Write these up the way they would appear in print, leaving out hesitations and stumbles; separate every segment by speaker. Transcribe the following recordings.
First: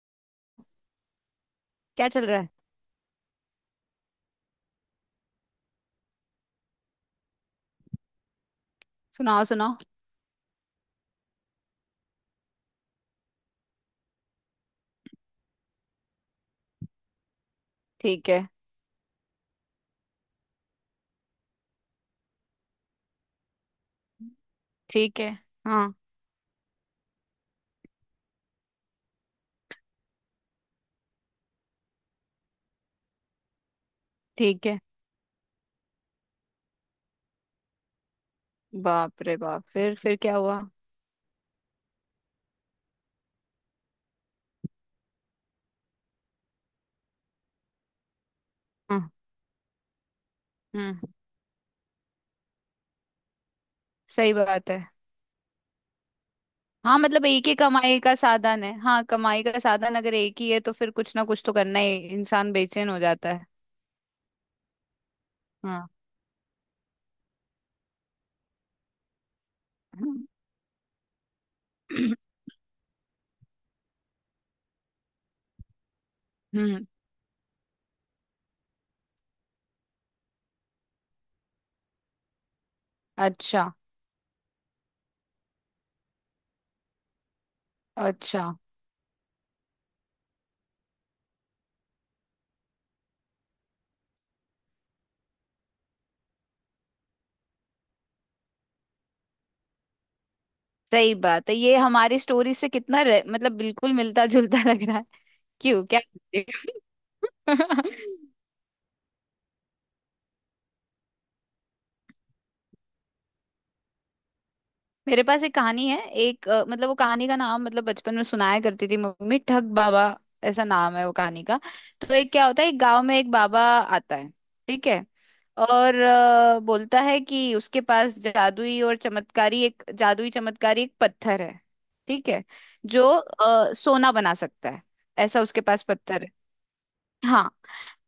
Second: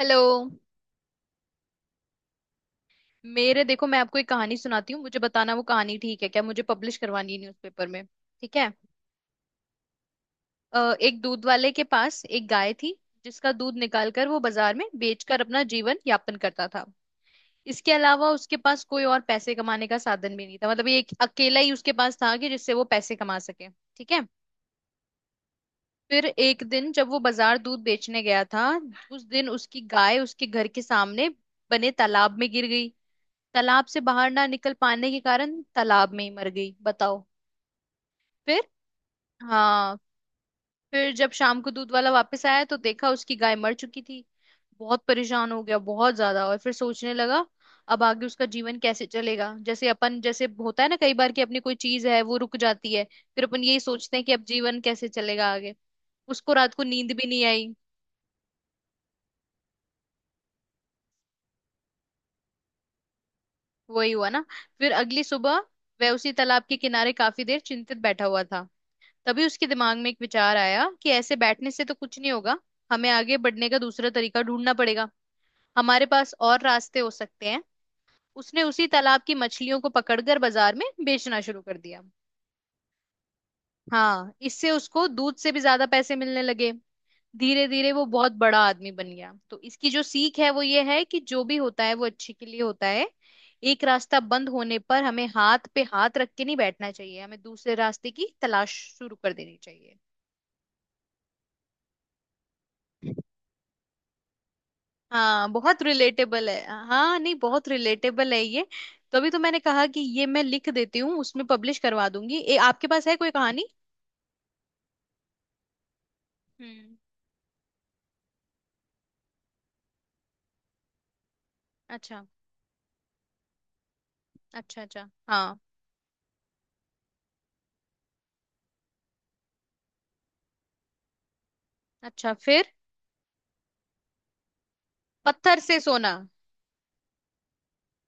Speaker 1: Hello.
Speaker 2: क्या चल रहा है।
Speaker 1: मेरे देखो, मैं आपको एक कहानी सुनाती हूँ, मुझे बताना वो कहानी ठीक है क्या। मुझे पब्लिश करवानी है न्यूज़पेपर में। ठीक है।
Speaker 2: सुनाओ सुनाओ।
Speaker 1: एक दूध वाले के पास एक गाय थी जिसका दूध निकालकर वो बाजार में बेचकर अपना जीवन यापन करता था। इसके
Speaker 2: ठीक
Speaker 1: अलावा
Speaker 2: है।
Speaker 1: उसके पास कोई और पैसे कमाने का साधन भी नहीं था, मतलब ये एक अकेला ही उसके पास था कि जिससे वो पैसे कमा सके। ठीक है।
Speaker 2: ठीक है। हाँ।
Speaker 1: फिर एक दिन जब वो बाजार दूध बेचने गया था, उस दिन उसकी गाय उसके घर के सामने बने तालाब में गिर गई। तालाब से बाहर ना
Speaker 2: ठीक
Speaker 1: निकल
Speaker 2: है।
Speaker 1: पाने के कारण तालाब में ही मर गई, बताओ। फिर।
Speaker 2: बाप रे बाप। फिर
Speaker 1: हाँ।
Speaker 2: फिर क्या हुआ।
Speaker 1: फिर जब शाम को दूध वाला वापस आया तो देखा उसकी गाय मर चुकी थी। बहुत परेशान हो गया, बहुत ज्यादा, और फिर सोचने लगा अब आगे उसका जीवन कैसे
Speaker 2: हम्म।
Speaker 1: चलेगा। जैसे अपन, जैसे होता है ना
Speaker 2: हम्म।
Speaker 1: कई बार कि अपनी कोई चीज है वो रुक जाती है। फिर अपन यही सोचते हैं कि
Speaker 2: सही
Speaker 1: अब
Speaker 2: बात
Speaker 1: जीवन
Speaker 2: है।
Speaker 1: कैसे चलेगा आगे। उसको रात को
Speaker 2: हाँ,
Speaker 1: नींद
Speaker 2: मतलब
Speaker 1: भी नहीं
Speaker 2: एक ही
Speaker 1: आई।
Speaker 2: कमाई का साधन है। हाँ, कमाई का साधन अगर एक ही है तो फिर कुछ ना कुछ तो करना ही, इंसान बेचैन हो जाता है।
Speaker 1: वही हुआ ना। फिर अगली सुबह
Speaker 2: हाँ।
Speaker 1: वह उसी तालाब के किनारे काफी देर चिंतित बैठा हुआ था। तभी उसके दिमाग में एक विचार आया कि ऐसे बैठने से तो कुछ नहीं होगा, हमें आगे बढ़ने का दूसरा तरीका ढूंढना पड़ेगा, हमारे पास और
Speaker 2: हम्म।
Speaker 1: रास्ते हो सकते हैं। उसने उसी तालाब की मछलियों को पकड़कर बाजार में बेचना शुरू कर दिया।
Speaker 2: अच्छा।
Speaker 1: हाँ, इससे उसको दूध से भी ज्यादा पैसे मिलने लगे। धीरे धीरे वो बहुत
Speaker 2: अच्छा।
Speaker 1: बड़ा आदमी बन गया। तो इसकी जो सीख है वो ये है कि जो भी होता है वो अच्छे के लिए होता है। एक रास्ता बंद होने पर हमें हाथ पे हाथ रख के नहीं बैठना चाहिए, हमें दूसरे रास्ते की तलाश शुरू कर देनी चाहिए।
Speaker 2: सही बात है, ये हमारी स्टोरी से कितना मतलब बिल्कुल मिलता जुलता लग रहा है।
Speaker 1: हाँ, बहुत
Speaker 2: क्यों, क्या
Speaker 1: रिलेटेबल है।
Speaker 2: बोलते
Speaker 1: हाँ, नहीं,
Speaker 2: हो?
Speaker 1: बहुत रिलेटेबल है ये। तो अभी तो मैंने कहा कि ये मैं लिख देती हूँ, उसमें पब्लिश करवा दूंगी। आपके पास है कोई कहानी।
Speaker 2: मेरे पास एक कहानी है, एक मतलब वो
Speaker 1: हम्म।
Speaker 2: कहानी का नाम, मतलब बचपन में सुनाया करती थी मम्मी, ठग बाबा। ऐसा नाम है वो कहानी का। तो
Speaker 1: अच्छा
Speaker 2: एक क्या होता है, एक गांव में एक बाबा आता है।
Speaker 1: अच्छा।
Speaker 2: ठीक है।
Speaker 1: अच्छा हाँ।
Speaker 2: और बोलता है कि उसके पास जादुई और चमत्कारी, एक जादुई चमत्कारी एक पत्थर है। ठीक
Speaker 1: अच्छा,
Speaker 2: है।
Speaker 1: फिर।
Speaker 2: जो सोना बना सकता है। ऐसा
Speaker 1: पत्थर
Speaker 2: उसके
Speaker 1: से
Speaker 2: पास
Speaker 1: सोना।
Speaker 2: पत्थर है। हाँ।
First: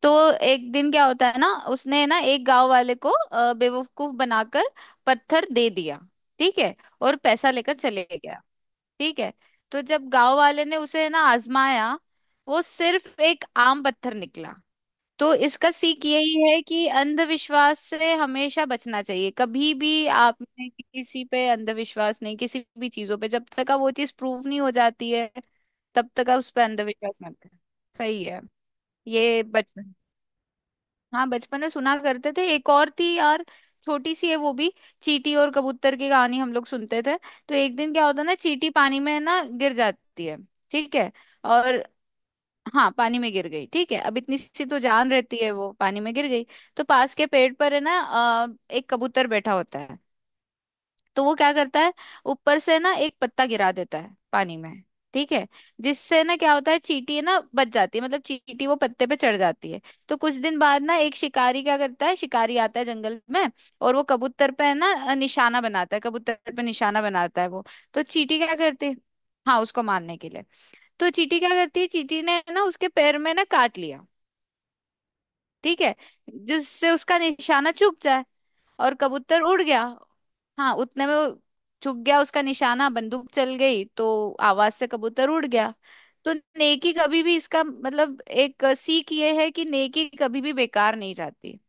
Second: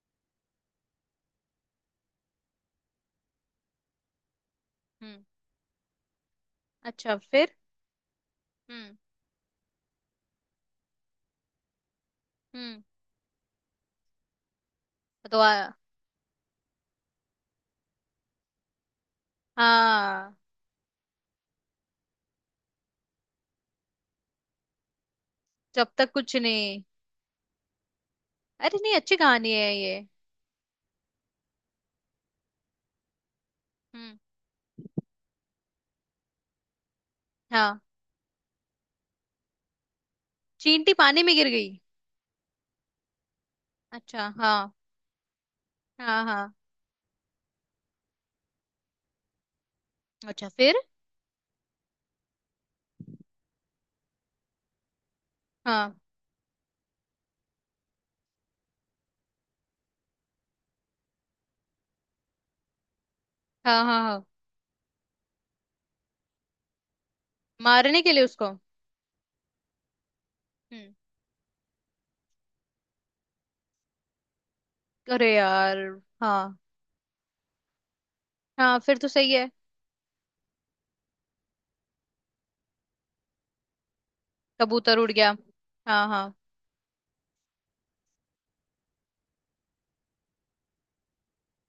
Speaker 2: तो एक दिन क्या होता है ना, उसने ना एक गांव वाले को बेवकूफ बनाकर
Speaker 1: हम्म।
Speaker 2: पत्थर दे दिया। ठीक है।
Speaker 1: अच्छा,
Speaker 2: और पैसा
Speaker 1: फिर।
Speaker 2: लेकर चले गया।
Speaker 1: हम्म
Speaker 2: ठीक है। तो जब गांव वाले ने उसे ना आजमाया, वो
Speaker 1: हम्म।
Speaker 2: सिर्फ एक आम पत्थर निकला। तो
Speaker 1: तो
Speaker 2: इसका सीख यही है कि अंधविश्वास से हमेशा बचना चाहिए। कभी भी
Speaker 1: हाँ,
Speaker 2: आपने किसी पे अंधविश्वास नहीं, किसी भी चीजों पे जब तक आप वो चीज प्रूव नहीं हो जाती है
Speaker 1: जब
Speaker 2: तब
Speaker 1: तक
Speaker 2: तक
Speaker 1: कुछ
Speaker 2: आप उस पर
Speaker 1: नहीं।
Speaker 2: अंधविश्वास मत करें। सही है।
Speaker 1: अरे नहीं, अच्छी
Speaker 2: ये
Speaker 1: कहानी है ये।
Speaker 2: बचपन, हाँ बचपन में सुना करते थे। एक और थी यार, छोटी
Speaker 1: हम्म।
Speaker 2: सी है वो भी। चींटी और कबूतर की कहानी हम लोग सुनते थे। तो एक
Speaker 1: हाँ,
Speaker 2: दिन क्या होता है ना, चींटी पानी में है ना गिर जाती है।
Speaker 1: चींटी
Speaker 2: ठीक है।
Speaker 1: पानी में गिर गई।
Speaker 2: और हाँ, पानी में गिर गई। ठीक है। अब
Speaker 1: अच्छा
Speaker 2: इतनी
Speaker 1: हाँ।
Speaker 2: सी तो जान रहती है, वो पानी में
Speaker 1: हाँ
Speaker 2: गिर गई।
Speaker 1: हाँ।
Speaker 2: तो पास के पेड़ पर है ना एक कबूतर बैठा होता है।
Speaker 1: अच्छा फिर।
Speaker 2: तो वो क्या करता है, ऊपर से ना एक पत्ता गिरा देता है पानी में। ठीक है।
Speaker 1: हाँ
Speaker 2: जिससे ना क्या होता है, चींटी ना बच जाती है, मतलब चींटी वो पत्ते पे चढ़ जाती है। तो कुछ दिन बाद ना एक शिकारी क्या करता है, शिकारी आता है जंगल में।
Speaker 1: हाँ
Speaker 2: और
Speaker 1: हाँ।
Speaker 2: वो
Speaker 1: हाँ,
Speaker 2: कबूतर पे है ना निशाना बनाता है, कबूतर पे निशाना बनाता है वो।
Speaker 1: मारने
Speaker 2: तो
Speaker 1: के लिए
Speaker 2: चींटी
Speaker 1: उसको।
Speaker 2: क्या करती है। हाँ उसको मारने के लिए।
Speaker 1: हम्म।
Speaker 2: तो चींटी क्या करती है, चींटी ने ना उसके पैर में ना काट लिया।
Speaker 1: अरे यार।
Speaker 2: ठीक है।
Speaker 1: हाँ।
Speaker 2: जिससे उसका निशाना चूक जाए।
Speaker 1: हाँ,
Speaker 2: और
Speaker 1: फिर तो सही
Speaker 2: कबूतर
Speaker 1: है।
Speaker 2: उड़ गया। हाँ उतने में वो चुक गया उसका निशाना, बंदूक चल गई तो आवाज से
Speaker 1: कबूतर उड़
Speaker 2: कबूतर
Speaker 1: गया।
Speaker 2: उड़ गया।
Speaker 1: हाँ
Speaker 2: तो
Speaker 1: हाँ।
Speaker 2: नेकी कभी भी, इसका मतलब एक सीख ये है कि नेकी कभी भी बेकार नहीं जाती।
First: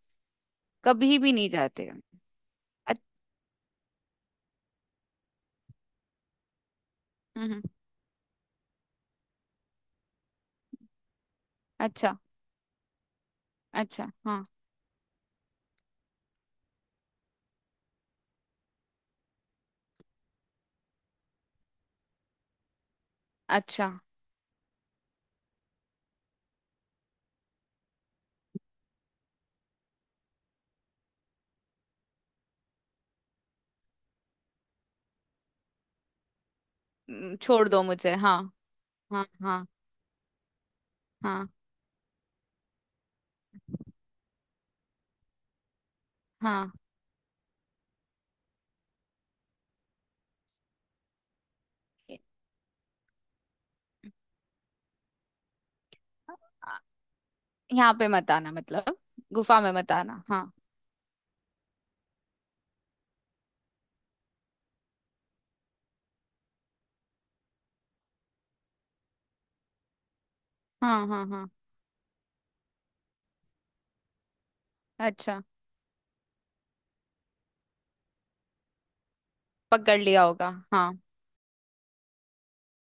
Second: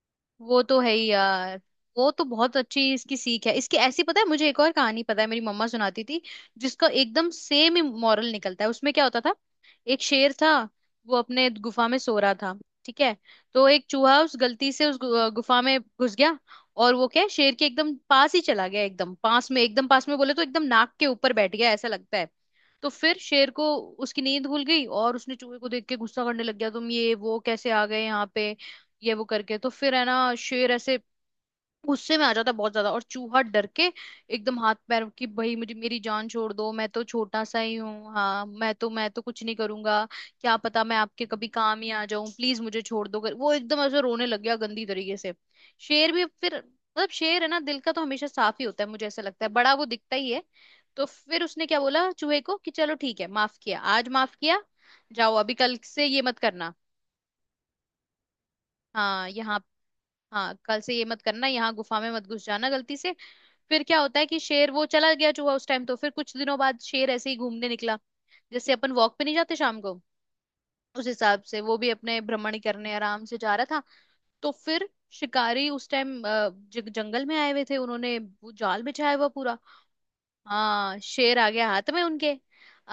Speaker 1: वो तो है ही
Speaker 2: कभी भी नहीं
Speaker 1: यार।
Speaker 2: जाते।
Speaker 1: वो तो बहुत अच्छी
Speaker 2: अच्छ-
Speaker 1: इसकी सीख है, इसकी ऐसी। पता है, मुझे एक और कहानी पता है, मेरी मम्मा सुनाती थी जिसका एकदम
Speaker 2: हम्म। हम्म।
Speaker 1: सेम ही मॉरल निकलता है। उसमें क्या होता था, एक शेर था वो अपने गुफा में सो
Speaker 2: अच्छा।
Speaker 1: रहा था। ठीक है। तो एक
Speaker 2: अच्छा।
Speaker 1: चूहा उस
Speaker 2: हाँ।
Speaker 1: गलती से उस गुफा में घुस गया। और वो क्या है, शेर के एकदम पास ही चला गया, एकदम पास में, एकदम पास में, बोले तो एकदम नाक के ऊपर बैठ गया ऐसा लगता है। तो फिर शेर को
Speaker 2: अच्छा।
Speaker 1: उसकी नींद भूल गई और उसने चूहे को देख के गुस्सा करने लग गया, तुम ये वो कैसे आ गए यहाँ पे, ये वो करके। तो फिर है ना, शेर ऐसे गुस्से में आ जाता है बहुत ज्यादा। और चूहा डर के एकदम हाथ पैर की, भाई मुझे मेरी जान छोड़ दो, मैं तो
Speaker 2: हम्म।
Speaker 1: छोटा सा
Speaker 2: छोड़
Speaker 1: ही
Speaker 2: दो
Speaker 1: हूँ,
Speaker 2: मुझे। हाँ।
Speaker 1: हाँ, मैं तो
Speaker 2: हाँ।
Speaker 1: कुछ नहीं
Speaker 2: हाँ।
Speaker 1: करूंगा, क्या पता मैं आपके कभी
Speaker 2: हाँ।
Speaker 1: काम ही आ जाऊं, प्लीज मुझे छोड़ दो, कर वो एकदम ऐसे रोने लग गया गंदी तरीके से। शेर भी फिर,
Speaker 2: हाँ।
Speaker 1: मतलब शेर है ना दिल का तो हमेशा साफ ही होता है मुझे ऐसा लगता है, बड़ा वो दिखता ही है। तो फिर उसने क्या बोला चूहे को कि चलो ठीक है, माफ किया, आज माफ किया, जाओ, अभी कल से ये मत करना।
Speaker 2: यहाँ पे मत आना, मतलब
Speaker 1: हाँ, यहाँ।
Speaker 2: गुफा में मत आना। हाँ।
Speaker 1: हाँ, कल से ये मत करना, यहाँ गुफा में मत घुस जाना गलती से। फिर क्या होता है कि शेर वो चला गया, चूहा उस टाइम। तो फिर कुछ दिनों बाद शेर ऐसे ही घूमने निकला, जैसे अपन वॉक पे नहीं जाते शाम को,
Speaker 2: हाँ।
Speaker 1: उस
Speaker 2: हाँ।
Speaker 1: हिसाब
Speaker 2: हाँ।
Speaker 1: से वो भी अपने भ्रमण करने आराम से जा रहा था। तो फिर
Speaker 2: अच्छा।
Speaker 1: शिकारी उस टाइम जंगल में आए हुए थे, उन्होंने वो जाल बिछाया हुआ पूरा।
Speaker 2: पकड़ लिया होगा। हाँ।
Speaker 1: हाँ, शेर आ गया हाथ में उनके।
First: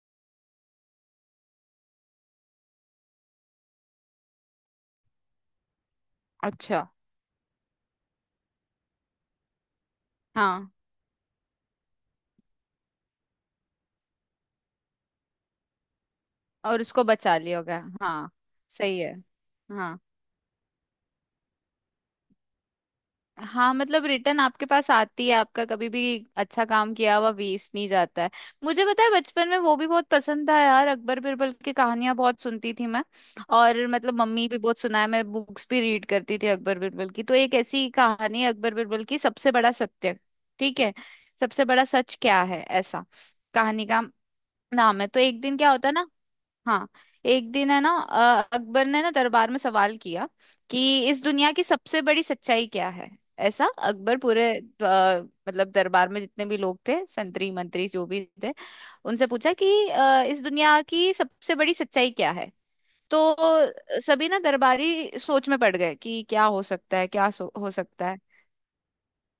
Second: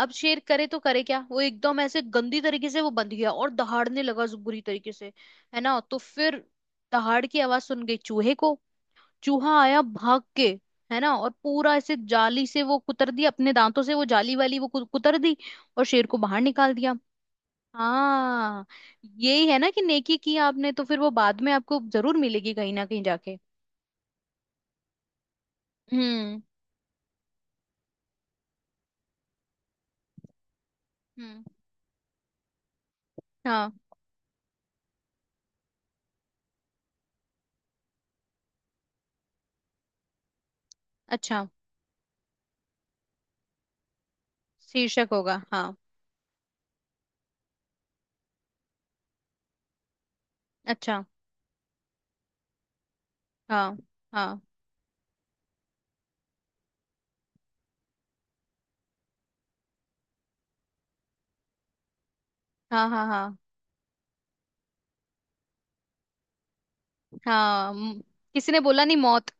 Speaker 1: अब शेर करे तो करे क्या, वो एकदम ऐसे गंदी तरीके से वो बंध गया और दहाड़ने लगा बुरी तरीके से, है ना। तो फिर
Speaker 2: अच्छा।
Speaker 1: दहाड़ की आवाज सुन गई चूहे को, चूहा आया भाग के,
Speaker 2: हाँ।
Speaker 1: है ना। और पूरा ऐसे जाली से वो कुतर दिया, अपने दांतों से वो जाली वाली वो कुतर दी, और शेर को बाहर निकाल
Speaker 2: और
Speaker 1: दिया।
Speaker 2: उसको बचा लिया होगा। हाँ।
Speaker 1: हाँ।
Speaker 2: सही है।
Speaker 1: यही है ना कि
Speaker 2: हाँ।
Speaker 1: नेकी की आपने, तो फिर वो बाद में आपको जरूर मिलेगी कहीं ना कहीं जाके।
Speaker 2: हाँ, मतलब रिटर्न आपके पास आती है आपका कभी भी।
Speaker 1: हम्म
Speaker 2: अच्छा काम किया हुआ वेस्ट नहीं जाता है। मुझे पता है बचपन में वो भी बहुत पसंद था यार, अकबर
Speaker 1: हम्म।
Speaker 2: बिरबल की कहानियां बहुत सुनती थी मैं।
Speaker 1: हाँ।
Speaker 2: और मतलब मम्मी भी बहुत सुनाए, मैं बुक्स भी रीड करती थी अकबर बिरबल की। तो एक ऐसी कहानी है अकबर बिरबल की, सबसे बड़ा सत्य। ठीक है।
Speaker 1: अच्छा,
Speaker 2: सबसे बड़ा सच क्या है, ऐसा कहानी का नाम है।
Speaker 1: शीर्षक
Speaker 2: तो
Speaker 1: होगा
Speaker 2: एक दिन क्या
Speaker 1: हाँ।
Speaker 2: होता है ना, हाँ, एक दिन है ना अकबर ने ना दरबार में सवाल किया
Speaker 1: अच्छा
Speaker 2: कि इस दुनिया की सबसे बड़ी सच्चाई क्या है। ऐसा
Speaker 1: हाँ।
Speaker 2: अकबर
Speaker 1: हाँ
Speaker 2: पूरे, मतलब दरबार में जितने भी लोग थे, संतरी मंत्री जो भी थे, उनसे पूछा कि इस दुनिया की सबसे बड़ी सच्चाई क्या है।
Speaker 1: हाँ। हाँ
Speaker 2: तो
Speaker 1: हाँ
Speaker 2: सभी ना दरबारी सोच में पड़ गए कि क्या हो सकता है, क्या हो
Speaker 1: हाँ। म-
Speaker 2: सकता है।
Speaker 1: किसी ने बोला नहीं, मौत।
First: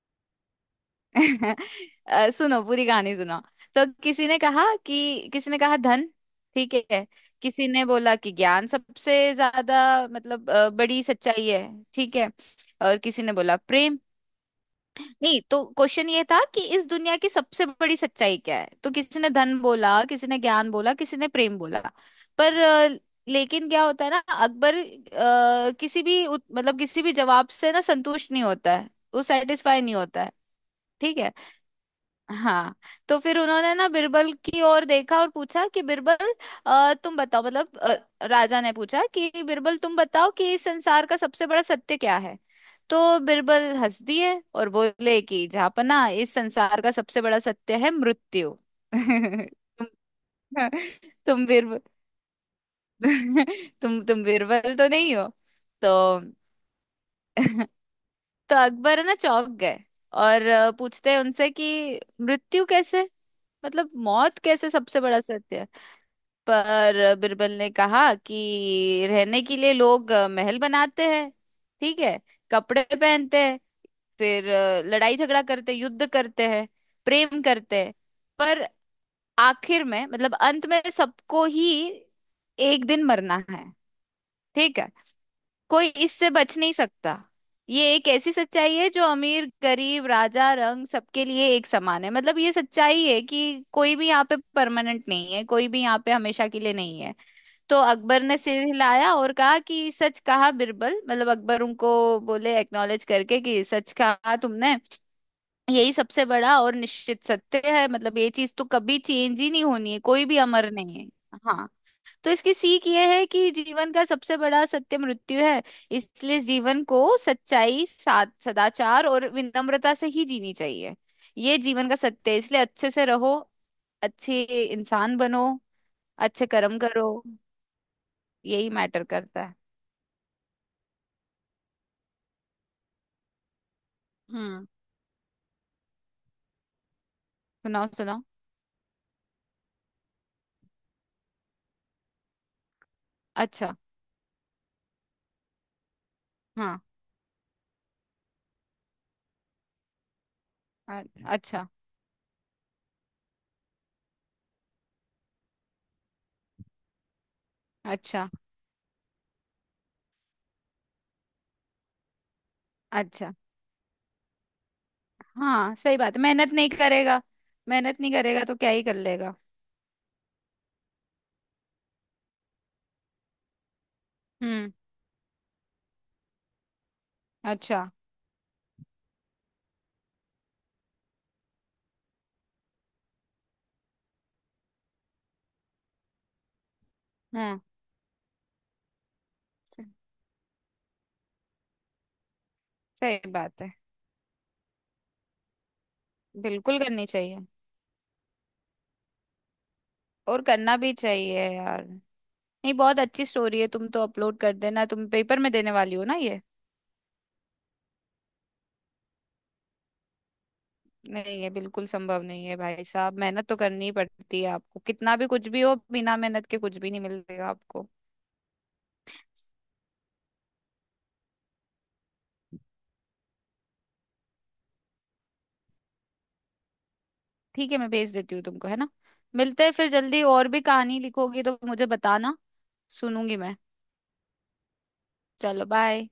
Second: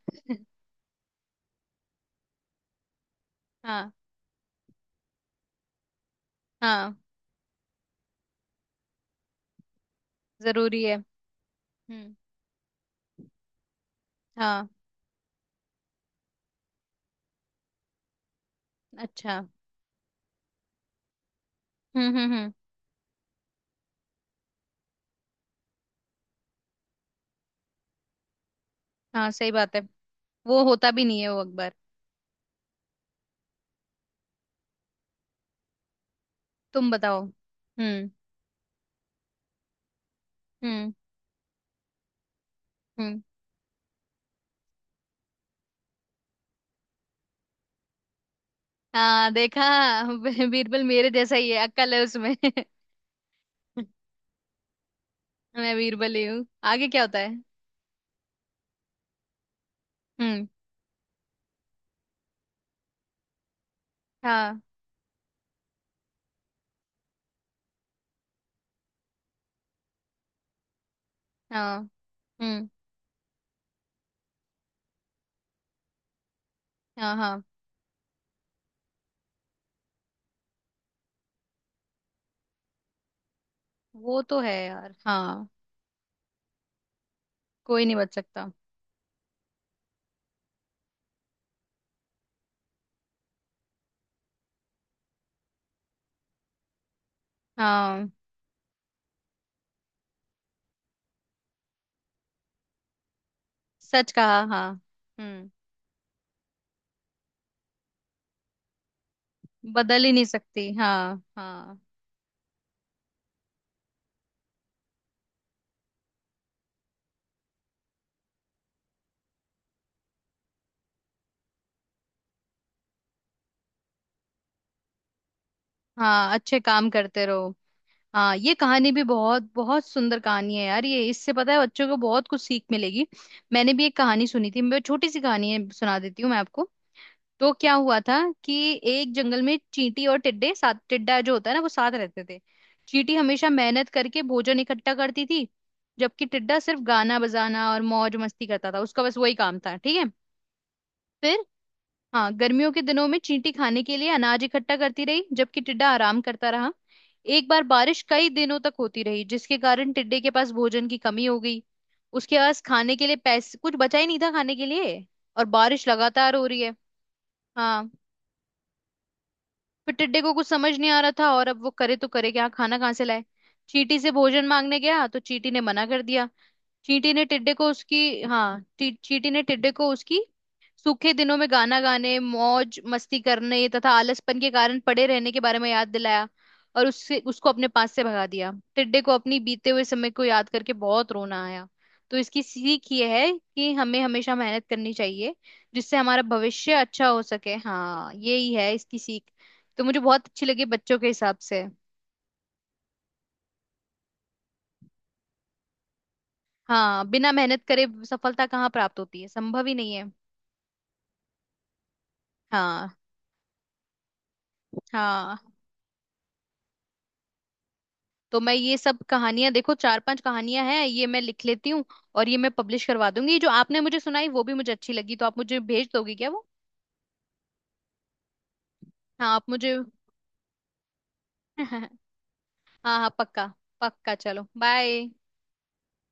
Speaker 2: सुनो पूरी कहानी सुनो। तो
Speaker 1: हाँ।
Speaker 2: किसी ने कहा कि, किसी ने कहा धन। ठीक
Speaker 1: हाँ,
Speaker 2: है। किसी ने बोला कि ज्ञान सबसे ज्यादा, मतलब
Speaker 1: जरूरी है।
Speaker 2: बड़ी सच्चाई है।
Speaker 1: हम्म।
Speaker 2: ठीक है। और किसी ने बोला प्रेम।
Speaker 1: हाँ।
Speaker 2: नहीं तो क्वेश्चन ये था कि इस दुनिया की सबसे बड़ी सच्चाई क्या है। तो किसी ने
Speaker 1: अच्छा।
Speaker 2: धन बोला, किसी ने ज्ञान बोला, किसी ने प्रेम बोला।
Speaker 1: हम्म।
Speaker 2: पर अ, लेकिन क्या होता है ना, अकबर किसी भी मतलब किसी भी जवाब से ना संतुष्ट नहीं होता है। वो
Speaker 1: हाँ, सही बात है,
Speaker 2: सेटिस्फाई नहीं होता है।
Speaker 1: वो होता भी
Speaker 2: ठीक
Speaker 1: नहीं है
Speaker 2: है।
Speaker 1: वो अकबर।
Speaker 2: हाँ। तो फिर उन्होंने ना बिरबल की ओर देखा और पूछा कि बिरबल
Speaker 1: तुम
Speaker 2: तुम
Speaker 1: बताओ।
Speaker 2: बताओ, मतलब राजा ने पूछा कि बिरबल तुम बताओ कि इस
Speaker 1: हम्म
Speaker 2: संसार का सबसे बड़ा सत्य क्या है। तो
Speaker 1: हम्म।
Speaker 2: बिरबल हंस दिए और बोले कि जापना इस संसार का सबसे बड़ा सत्य है, मृत्यु।
Speaker 1: हाँ देखा।
Speaker 2: तुम
Speaker 1: बीरबल मेरे जैसा
Speaker 2: तुम
Speaker 1: ही है,
Speaker 2: बिरबल
Speaker 1: अक्कल है उसमें।
Speaker 2: तुम बिरबल तो नहीं हो।
Speaker 1: मैं
Speaker 2: तो
Speaker 1: बीरबल ही हूँ, आगे क्या होता है।
Speaker 2: तो अकबर है ना चौंक गए और
Speaker 1: हम्म।
Speaker 2: पूछते हैं उनसे कि मृत्यु कैसे, मतलब मौत
Speaker 1: हाँ
Speaker 2: कैसे सबसे बड़ा सत्य है। पर बिरबल ने कहा कि रहने के लिए लोग महल बनाते हैं।
Speaker 1: हाँ।
Speaker 2: ठीक है।
Speaker 1: हम्म।
Speaker 2: कपड़े पहनते हैं। फिर लड़ाई झगड़ा करते हैं, युद्ध करते हैं।
Speaker 1: हाँ
Speaker 2: प्रेम
Speaker 1: हाँ।
Speaker 2: करते हैं। पर आखिर में, मतलब अंत में सबको ही एक दिन मरना है।
Speaker 1: वो तो है
Speaker 2: ठीक है।
Speaker 1: यार, हाँ।
Speaker 2: कोई इससे बच नहीं सकता।
Speaker 1: कोई
Speaker 2: ये
Speaker 1: नहीं
Speaker 2: एक
Speaker 1: बच
Speaker 2: ऐसी
Speaker 1: सकता।
Speaker 2: सच्चाई है जो अमीर गरीब राजा रंग सबके लिए एक समान है। मतलब ये सच्चाई है कि कोई भी यहाँ पे परमानेंट नहीं है, कोई भी यहाँ पे हमेशा के लिए नहीं है। तो
Speaker 1: हाँ,
Speaker 2: अकबर ने सिर हिलाया और कहा कि सच कहा बिरबल, मतलब अकबर उनको बोले, एक्नॉलेज करके कि सच
Speaker 1: सच
Speaker 2: कहा
Speaker 1: कहा, हाँ।
Speaker 2: तुमने।
Speaker 1: हम्म।
Speaker 2: यही सबसे बड़ा और निश्चित सत्य है, मतलब ये चीज तो कभी चेंज ही नहीं होनी है,
Speaker 1: बदल ही नहीं
Speaker 2: कोई भी अमर
Speaker 1: सकती,
Speaker 2: नहीं है।
Speaker 1: हाँ
Speaker 2: हाँ।
Speaker 1: हाँ।
Speaker 2: तो इसकी सीख यह है कि जीवन का सबसे बड़ा सत्य मृत्यु है। इसलिए जीवन को सच्चाई, सदाचार और विनम्रता से ही जीनी चाहिए। ये जीवन का सत्य है, इसलिए अच्छे से रहो। अच्छे इंसान बनो।
Speaker 1: हाँ,
Speaker 2: अच्छे
Speaker 1: अच्छे
Speaker 2: कर्म
Speaker 1: काम
Speaker 2: करो।
Speaker 1: करते रहो। हाँ, ये
Speaker 2: यही
Speaker 1: कहानी भी
Speaker 2: मैटर करता
Speaker 1: बहुत
Speaker 2: है।
Speaker 1: बहुत सुंदर कहानी है यार ये, इससे पता है बच्चों को बहुत कुछ सीख मिलेगी। मैंने भी एक कहानी सुनी थी,
Speaker 2: हम्म।
Speaker 1: मैं, छोटी सी कहानी है, सुना देती हूँ मैं आपको। तो क्या
Speaker 2: सुनाओ
Speaker 1: हुआ था
Speaker 2: सुनाओ।
Speaker 1: कि एक जंगल में चींटी और टिड्डे साथ, टिड्डा जो होता है ना वो साथ रहते थे। चींटी हमेशा
Speaker 2: अच्छा।
Speaker 1: मेहनत करके भोजन इकट्ठा करती थी जबकि टिड्डा
Speaker 2: हाँ।
Speaker 1: सिर्फ गाना बजाना और मौज मस्ती करता था, उसका बस वही काम था, ठीक है।
Speaker 2: अच्छा।
Speaker 1: हाँ, गर्मियों के दिनों में चींटी खाने के लिए अनाज इकट्ठा करती रही जबकि टिड्डा आराम करता रहा। एक बार बारिश
Speaker 2: अच्छा।
Speaker 1: कई दिनों तक होती रही जिसके कारण टिड्डे के पास भोजन की कमी हो गई। उसके पास खाने के लिए
Speaker 2: अच्छा।
Speaker 1: पैसे कुछ बचा ही नहीं था खाने के लिए, और
Speaker 2: हाँ।
Speaker 1: बारिश
Speaker 2: सही बात है,
Speaker 1: लगातार हो
Speaker 2: मेहनत
Speaker 1: रही
Speaker 2: नहीं
Speaker 1: है।
Speaker 2: करेगा।
Speaker 1: हाँ,
Speaker 2: मेहनत नहीं करेगा तो क्या ही कर लेगा।
Speaker 1: फिर टिड्डे को कुछ समझ नहीं आ रहा था और अब वो करे तो करे क्या, खाना कहाँ से लाए। चींटी से भोजन
Speaker 2: हम्म।
Speaker 1: मांगने गया तो चींटी ने मना कर दिया। चींटी ने टिड्डे को
Speaker 2: अच्छा।
Speaker 1: उसकी, हाँ, चींटी ने टिड्डे को उसकी सूखे दिनों में गाना गाने मौज मस्ती करने तथा आलसपन के कारण पड़े रहने के बारे में याद दिलाया। और उससे उसको
Speaker 2: हम्म।
Speaker 1: अपने पास से भगा दिया। टिड्डे को अपनी बीते
Speaker 2: स-
Speaker 1: हुए समय को याद करके बहुत रोना आया। तो इसकी सीख ये है
Speaker 2: सही बात
Speaker 1: कि
Speaker 2: है।
Speaker 1: हमें हमेशा मेहनत करनी चाहिए जिससे हमारा भविष्य
Speaker 2: बिल्कुल करनी
Speaker 1: अच्छा हो
Speaker 2: चाहिए।
Speaker 1: सके। हाँ, यही है इसकी सीख। तो मुझे बहुत
Speaker 2: और
Speaker 1: अच्छी लगी
Speaker 2: करना भी
Speaker 1: बच्चों के हिसाब
Speaker 2: चाहिए
Speaker 1: से।
Speaker 2: यार। नहीं, बहुत अच्छी स्टोरी है। तुम तो अपलोड कर देना, तुम पेपर में देने वाली हो ना ये।
Speaker 1: हाँ, बिना मेहनत करे सफलता कहाँ प्राप्त होती है, संभव ही नहीं है।
Speaker 2: नहीं ये बिल्कुल संभव नहीं है भाई
Speaker 1: हाँ
Speaker 2: साहब, मेहनत तो करनी ही पड़ती है आपको। कितना भी
Speaker 1: हाँ।
Speaker 2: कुछ भी हो, बिना मेहनत के कुछ भी नहीं मिलेगा आपको।
Speaker 1: तो मैं ये सब कहानियां, देखो, चार पांच कहानियां हैं ये, मैं लिख लेती हूँ और ये मैं पब्लिश करवा दूंगी। ये जो आपने मुझे सुनाई वो भी मुझे अच्छी लगी, तो आप मुझे भेज दोगे क्या वो।
Speaker 2: ठीक है, मैं भेज देती हूँ तुमको, है ना।
Speaker 1: हाँ, आप
Speaker 2: मिलते हैं
Speaker 1: मुझे
Speaker 2: फिर जल्दी। और भी कहानी लिखोगी तो मुझे
Speaker 1: हाँ
Speaker 2: बताना।
Speaker 1: हाँ
Speaker 2: सुनूंगी
Speaker 1: पक्का।
Speaker 2: मैं।
Speaker 1: पक्का, चलो बाय।
Speaker 2: चलो बाय।